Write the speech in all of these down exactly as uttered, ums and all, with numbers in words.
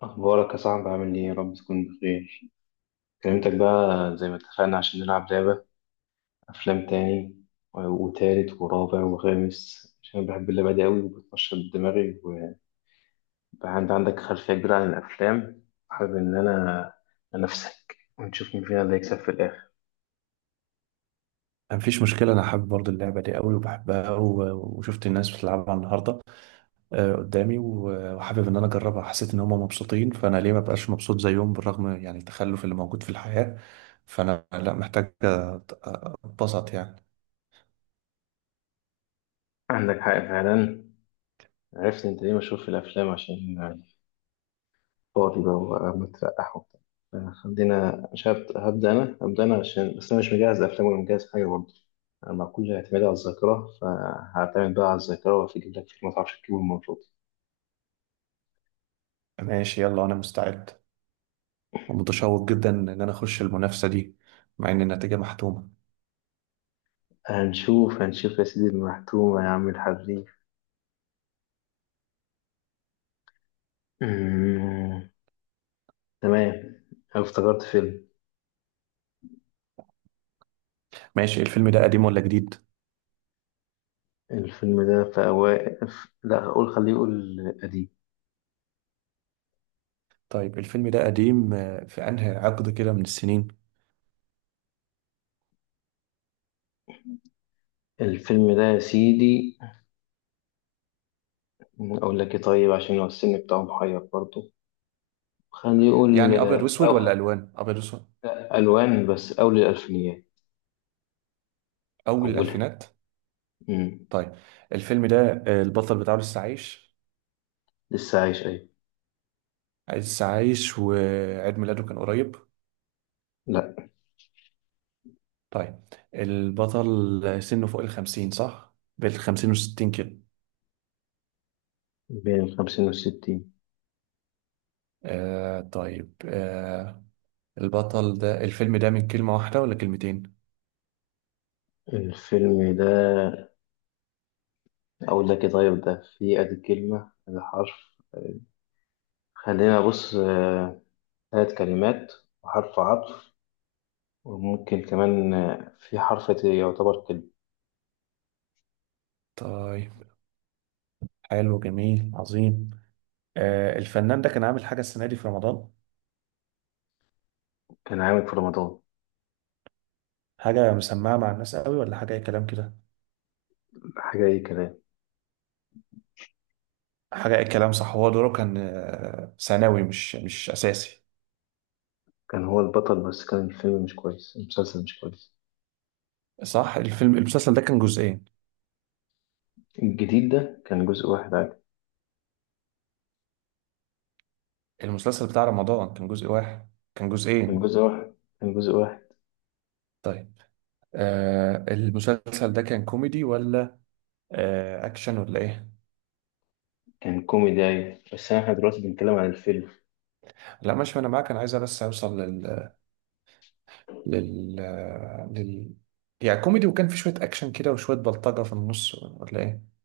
أخبارك يا صاحبي عامل إيه؟ يا رب تكون بخير، كلمتك بقى زي ما اتفقنا عشان نلعب لعبة أفلام تاني و- وتالت ورابع وخامس عشان أنا بحب اللعبة دي أوي وبتنشط دماغي وبقى عندي عندك خلفية كبيرة عن الأفلام. حابب إن أنا أنافسك ونشوف مين فينا اللي هيكسب في الآخر. مفيش مشكلة، أنا حابب برضه اللعبة دي قوي وبحبها و- وشفت الناس بتلعبها النهاردة آه، قدامي و- وحابب إن أنا أجربها. حسيت إن هما مبسوطين فأنا ليه مبقاش مبسوط زيهم، بالرغم يعني التخلف اللي موجود في الحياة. فأنا لا محتاج أت- أتبسط يعني. عندك حق فعلا، عرفت أنت ليه مشهور في الأفلام؟ عشان فاضي بقى وقاعد مترقح وبتاع. آه، خلينا، مش هبت- هبدأ أنا، هبدأ أنا عشان بس أنا مش مجهز أفلام ولا مجهز حاجة برضه. أنا مع كل اعتمادي على الذاكرة فهعتمد بقى على الذاكرة وهجيب لك فيلم ما تعرفش تجيبه المفروض. ماشي يلا، أنا مستعد ومتشوق جدا إن أنا أخش المنافسة دي، مع إن النتيجة محتومة. هنشوف هنشوف يا سيدي المحتومة يا عم الحريف. أمم، تمام. أنا افتكرت فيلم. ماشي، الفيلم ده قديم ولا جديد؟ الفيلم ده في أوائل، لا أقول خليه يقول قديم. طيب الفيلم ده قديم، آه، في أنهي عقد كده من السنين؟ الفيلم ده يا سيدي، أقول لك إيه طيب، عشان هو السن بتاعه محير برضه. خليه يقول. يعني أبيض وأسود أو ولا ألوان؟ أبيض وأسود. ألوان بس أول الألفينيات. أول أولها. الألفينات. مم. طيب الفيلم ده آه، البطل بتاعه لسه عايش؟ لسه عايش أيوة. لسه عايش وعيد ميلاده كان قريب؟ لأ. طيب، البطل سنه فوق الخمسين صح؟ بين الخمسين وستين كده. بين الخمسين والستين. آه طيب، آه البطل ده، الفيلم ده من كلمة واحدة ولا كلمتين؟ الفيلم ده، أقول لك إيه طيب، ده فيه أدي كلمة أدي حرف. خلينا بص، آه، تلات كلمات وحرف عطف وممكن كمان آه، في حرف ت- يعتبر كلمة. طيب، حلو جميل عظيم. آه الفنان ده كان عامل حاجة السنة دي في رمضان؟ كان عامل في رمضان حاجة مسمعة مع الناس قوي ولا حاجة أي كلام كده؟ حاجة أي كلام. حاجة أي كلام، صح. هو دوره كان آه، ثانوي، مش مش أساسي؟ كان هو البطل بس كان الفيلم مش كويس، المسلسل مش كويس. صح، الفيلم، المسلسل ده كان جزئين؟ الجديد ده كان جزء واحد عادي. المسلسل بتاع رمضان كان جزء واحد كان كان جزئين؟ جزء واحد. كان جزء واحد. طيب آه، المسلسل ده كان كوميدي ولا آه اكشن ولا ايه؟ كان كوميدي أيوة، بس احنا دلوقتي بنتكلم عن الفيلم. لا ماشي انا معاك، انا عايز بس اوصل لل، لل، لل، يعني كوميدي وكان في شوية اكشن كده وشوية بلطجة في النص ولا ايه؟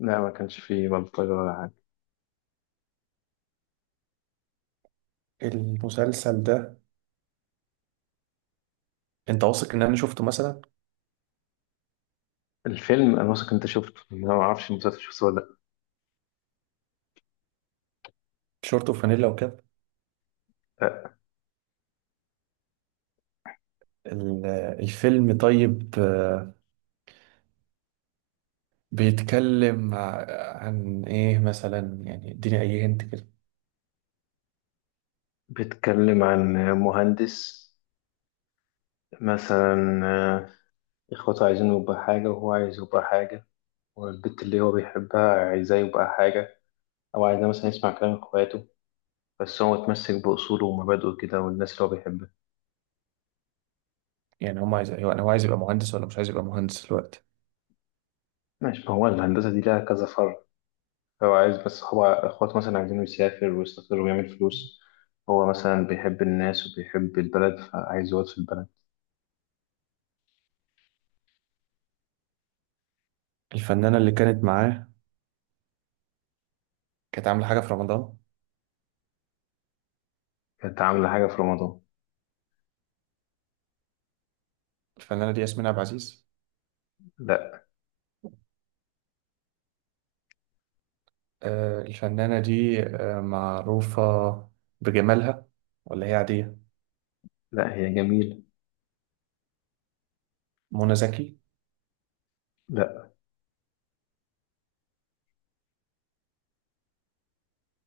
لا، ما كانش فيه بلطجة ولا حاجة. المسلسل ده، انت واثق ان انا شفته مثلا؟ الفيلم أنا واثق أنت شفته، أنا ما أعرفش المسلسل شفته ولا شورت وفانيلا وكاب. لأ. أه، ال- الفيلم طيب آه، بيتكلم ع- عن ايه مثلا، يعني اديني اي هنت. بيتكلم عن مهندس مثلا. أه، إخواته عايزين يبقى حاجة وهو عايز يبقى حاجة. والبنت اللي هو بيحبها عايزاه يبقى حاجة، أو عايزاه مثلا يسمع كلام إخواته، بس هو متمسك بأصوله ومبادئه كده والناس اللي هو بيحبها. يعني هو عايز، أيوة، هو عايز يبقى مهندس ولا مش عايز يبقى مهندس دلوقتي؟ ماشي، ما هو الهندسة دي لها كذا فرع. هو عايز، بس هو اخواته مثلا عايزينه يسافر ويستقر ويعمل فلوس. هو مثلا بيحب الناس وبيحب البلد فعايز يقعد في البلد. الفنانة اللي كانت معاه كانت عاملة حاجة في رمضان؟ كانت عاملة حاجة في رمضان. الفنانة دي ياسمين عبد العزيز؟ لا. آه، الفنانة دي آه، معروفة بجمالها ولا هي عادية؟ لا، هي جميلة. منى زكي؟ لا.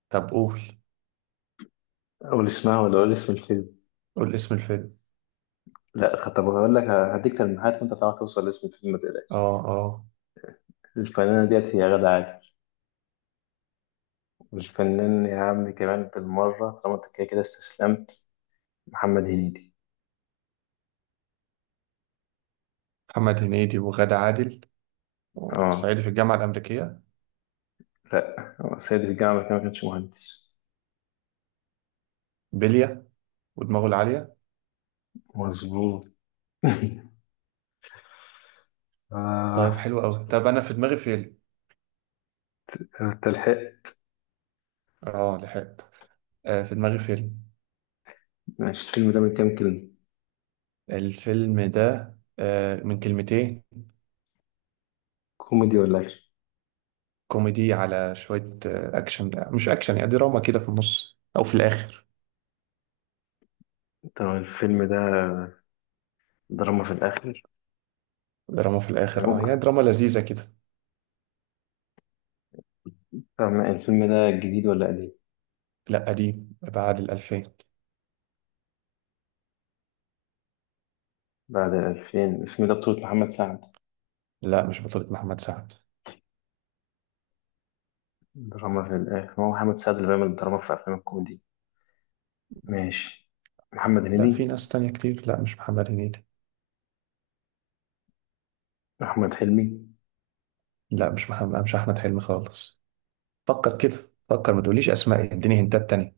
طب قول، قول اسمها ولا قول اسم الفيلم. قول اسم الفيلم. لا طب هقول لك، هديك تلميحات وانت تعرف توصل لاسم الفيلم، ما تقلقش. اه، اه. الفنانة ديت هي غادة عادل. والفنان يا عم كمان بالمرة طالما انت كده كده استسلمت، محمد هنيدي. محمد هنيدي وغادة عادل، اه. وصعيدي في الجامعة الأمريكية، لا، هو سيد الجامعة كمان، ما كانش مهندس. بلية، ودماغه العالية. مظبوط. طيب آه. حلو أوي، طب أنا في دماغي فيلم. انت لحقت؟ اه لحقت. آه، في دماغي فيلم. ماشي، الفيلم ده من كام كلمة؟ الفيلم ده آه، من كلمتين. كوميدي ولا اكشن؟ كوميدي على شوية آه، أكشن. لا، مش أكشن، يعني دراما كده في النص أو في الآخر. طب الفيلم ده دراما في الاخر؟ دراما في الآخر أه، يعني ممكن. دراما لذيذة كده. طب الفيلم ده جديد ولا قديم؟ لا قديم، بعد الألفين. بعد الألفين؟ الفيلم ده بطولة محمد سعد. لا مش بطولة محمد سعد. دراما في الاخر، ما هو محمد سعد اللي بيعمل دراما في افلام الكوميدي. ماشي. محمد لا في هنيدي؟ ناس تانية كتير، لا مش محمد هنيدي. احمد حلمي؟ لا مش محمد مش أحمد حلمي خالص. فكر كده، فكر، ما تقوليش أسماء، اديني هنتات تانية.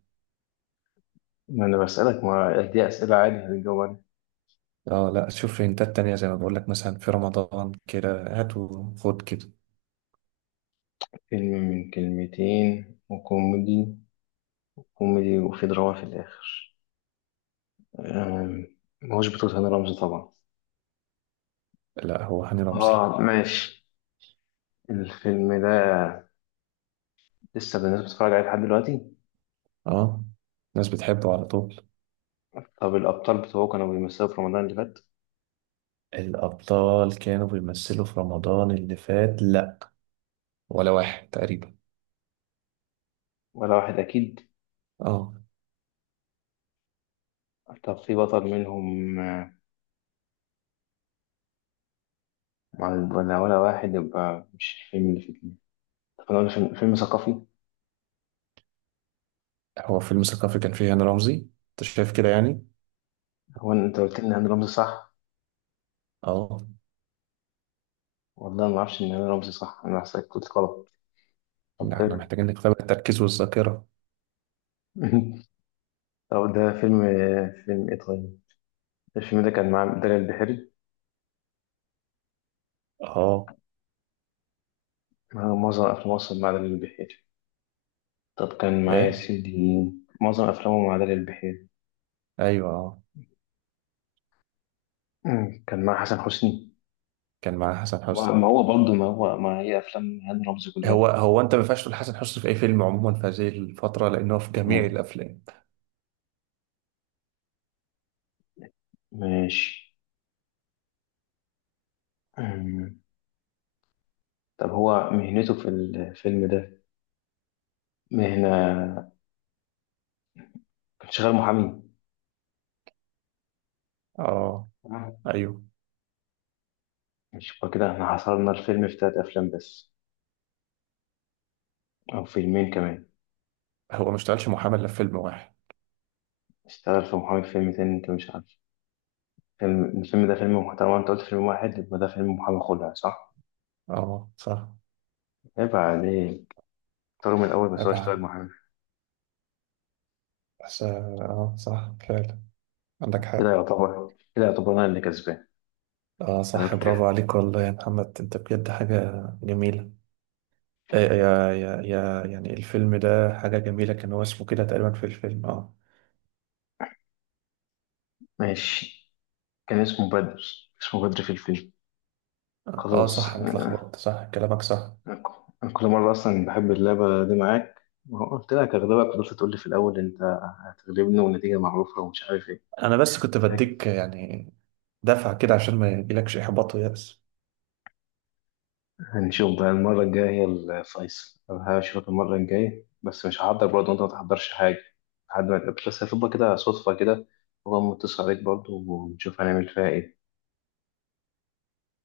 ما انا بسألك، ما دي أسئلة عادي هتجاوب عليها. اه لا شوف، هنتات تانية زي ما بقول لك، مثلا في رمضان كده، هات وخد كده. فيلم من كلمتين وكوميدي، كوميدي وفي دراما في الآخر. أم، ما هوش بطولة هاني رمزي طبعا؟ لا هو هاني رمزي. اه ماشي. الفيلم ده لسه الناس بتتفرج عليه لحد دلوقتي؟ اه، الناس بتحبه على طول. طب الأبطال بتوعه كانوا بيمثلوا في رمضان اللي فات؟ الأبطال كانوا بيمثلوا في رمضان اللي فات، ولا واحد تقريبا. ولا واحد أكيد؟ اه. طب في بطل منهم آه، ولا ولا واحد؟ يبقى مش الفيلم اللي فاتني. طب أنا أقول فيلم، فيلم ثقافي؟ هو فيلم ثقافي كان فيه هاني رمزي، انت شايف كده يعني؟ هو أنت قلت لي إن هاني رمزي صح؟ اه. والله ما أعرفش إن هاني رمزي صح، أنا حسيت كنت غلط. طب لا، احنا حلو. محتاجين نختبر التركيز والذاكرة. طب ده فيلم، آه، فيلم إيه طيب؟ الفيلم ده كان مع دلال البحيري. اه. آه، معظم أفلام مصر مع دلال البحيري. طب كان معايا يا ايه؟ سيدي، معظم أفلامه مع دلال البحيري. ايوه. اه، مم. كان مع حسن حسني. كان معاه حسن ما حسني. ما هو برضه، ما هو ما هي أفلام هاني رمزي كلها هو كده. هو انت ما ينفعش تقول حسن حسني في اي فيلم عموما في هذه الفترة، لانه في جميع مم. الافلام. ماشي. مم. طب هو مهنته في الفيلم ده، مهنة، كان شغال محامي؟ اه. تمام؟ ايوه. مش يبقى كده احنا حصرنا الفيلم في تلات أفلام بس، أو فيلمين كمان. هو ما اشتغلش محامي الا في فيلم واحد. اشتغل في محامي في فيلم تاني أنت مش عارف. فيلم الفيلم ده فيلم محترم، أنت قلت فيلم واحد، يبقى ده فيلم محامي خلع صح؟ اه صح. عيب عليك. اختاروا من الأول، بس هو اشتغل ابعد. محامي. بس اه، آه. صح فعلا، عندك حق. كده يعتبر، كده يعتبر أنا اللي كسبان. اه صح، برافو غلبتك. عليك، والله يا محمد انت بجد حاجة جميلة. آه، يا يا يا يعني الفيلم ده حاجة جميلة، كان هو اسمه كده تقريبا في الفيلم، اه. ماشي، كان اسمه بدر. اسمه بدر في الفيلم. اه صح، خلاص. انا اتلخبطت، صح كلامك صح. أنا كل مرة أصلا بحب اللعبة دي معاك، ما هو قلت لك هغلبك فضلت تقول لي في الأول أنت هتغلبني والنتيجة معروفة ومش عارف إيه. انا بس كنت بديك يعني دفعة كده عشان ما يجيلكش احباط ويأس. هنشوف بقى المرة الجاية هي الفيصل. أنا هشوفك المرة الجاية بس مش هحضر برضه وأنت ما تحضرش حاجة لحد ما تقابل، بس هتبقى كده صدفة كده، وأقوم متصل عليك برضه ونشوف هنعمل فيها إيه.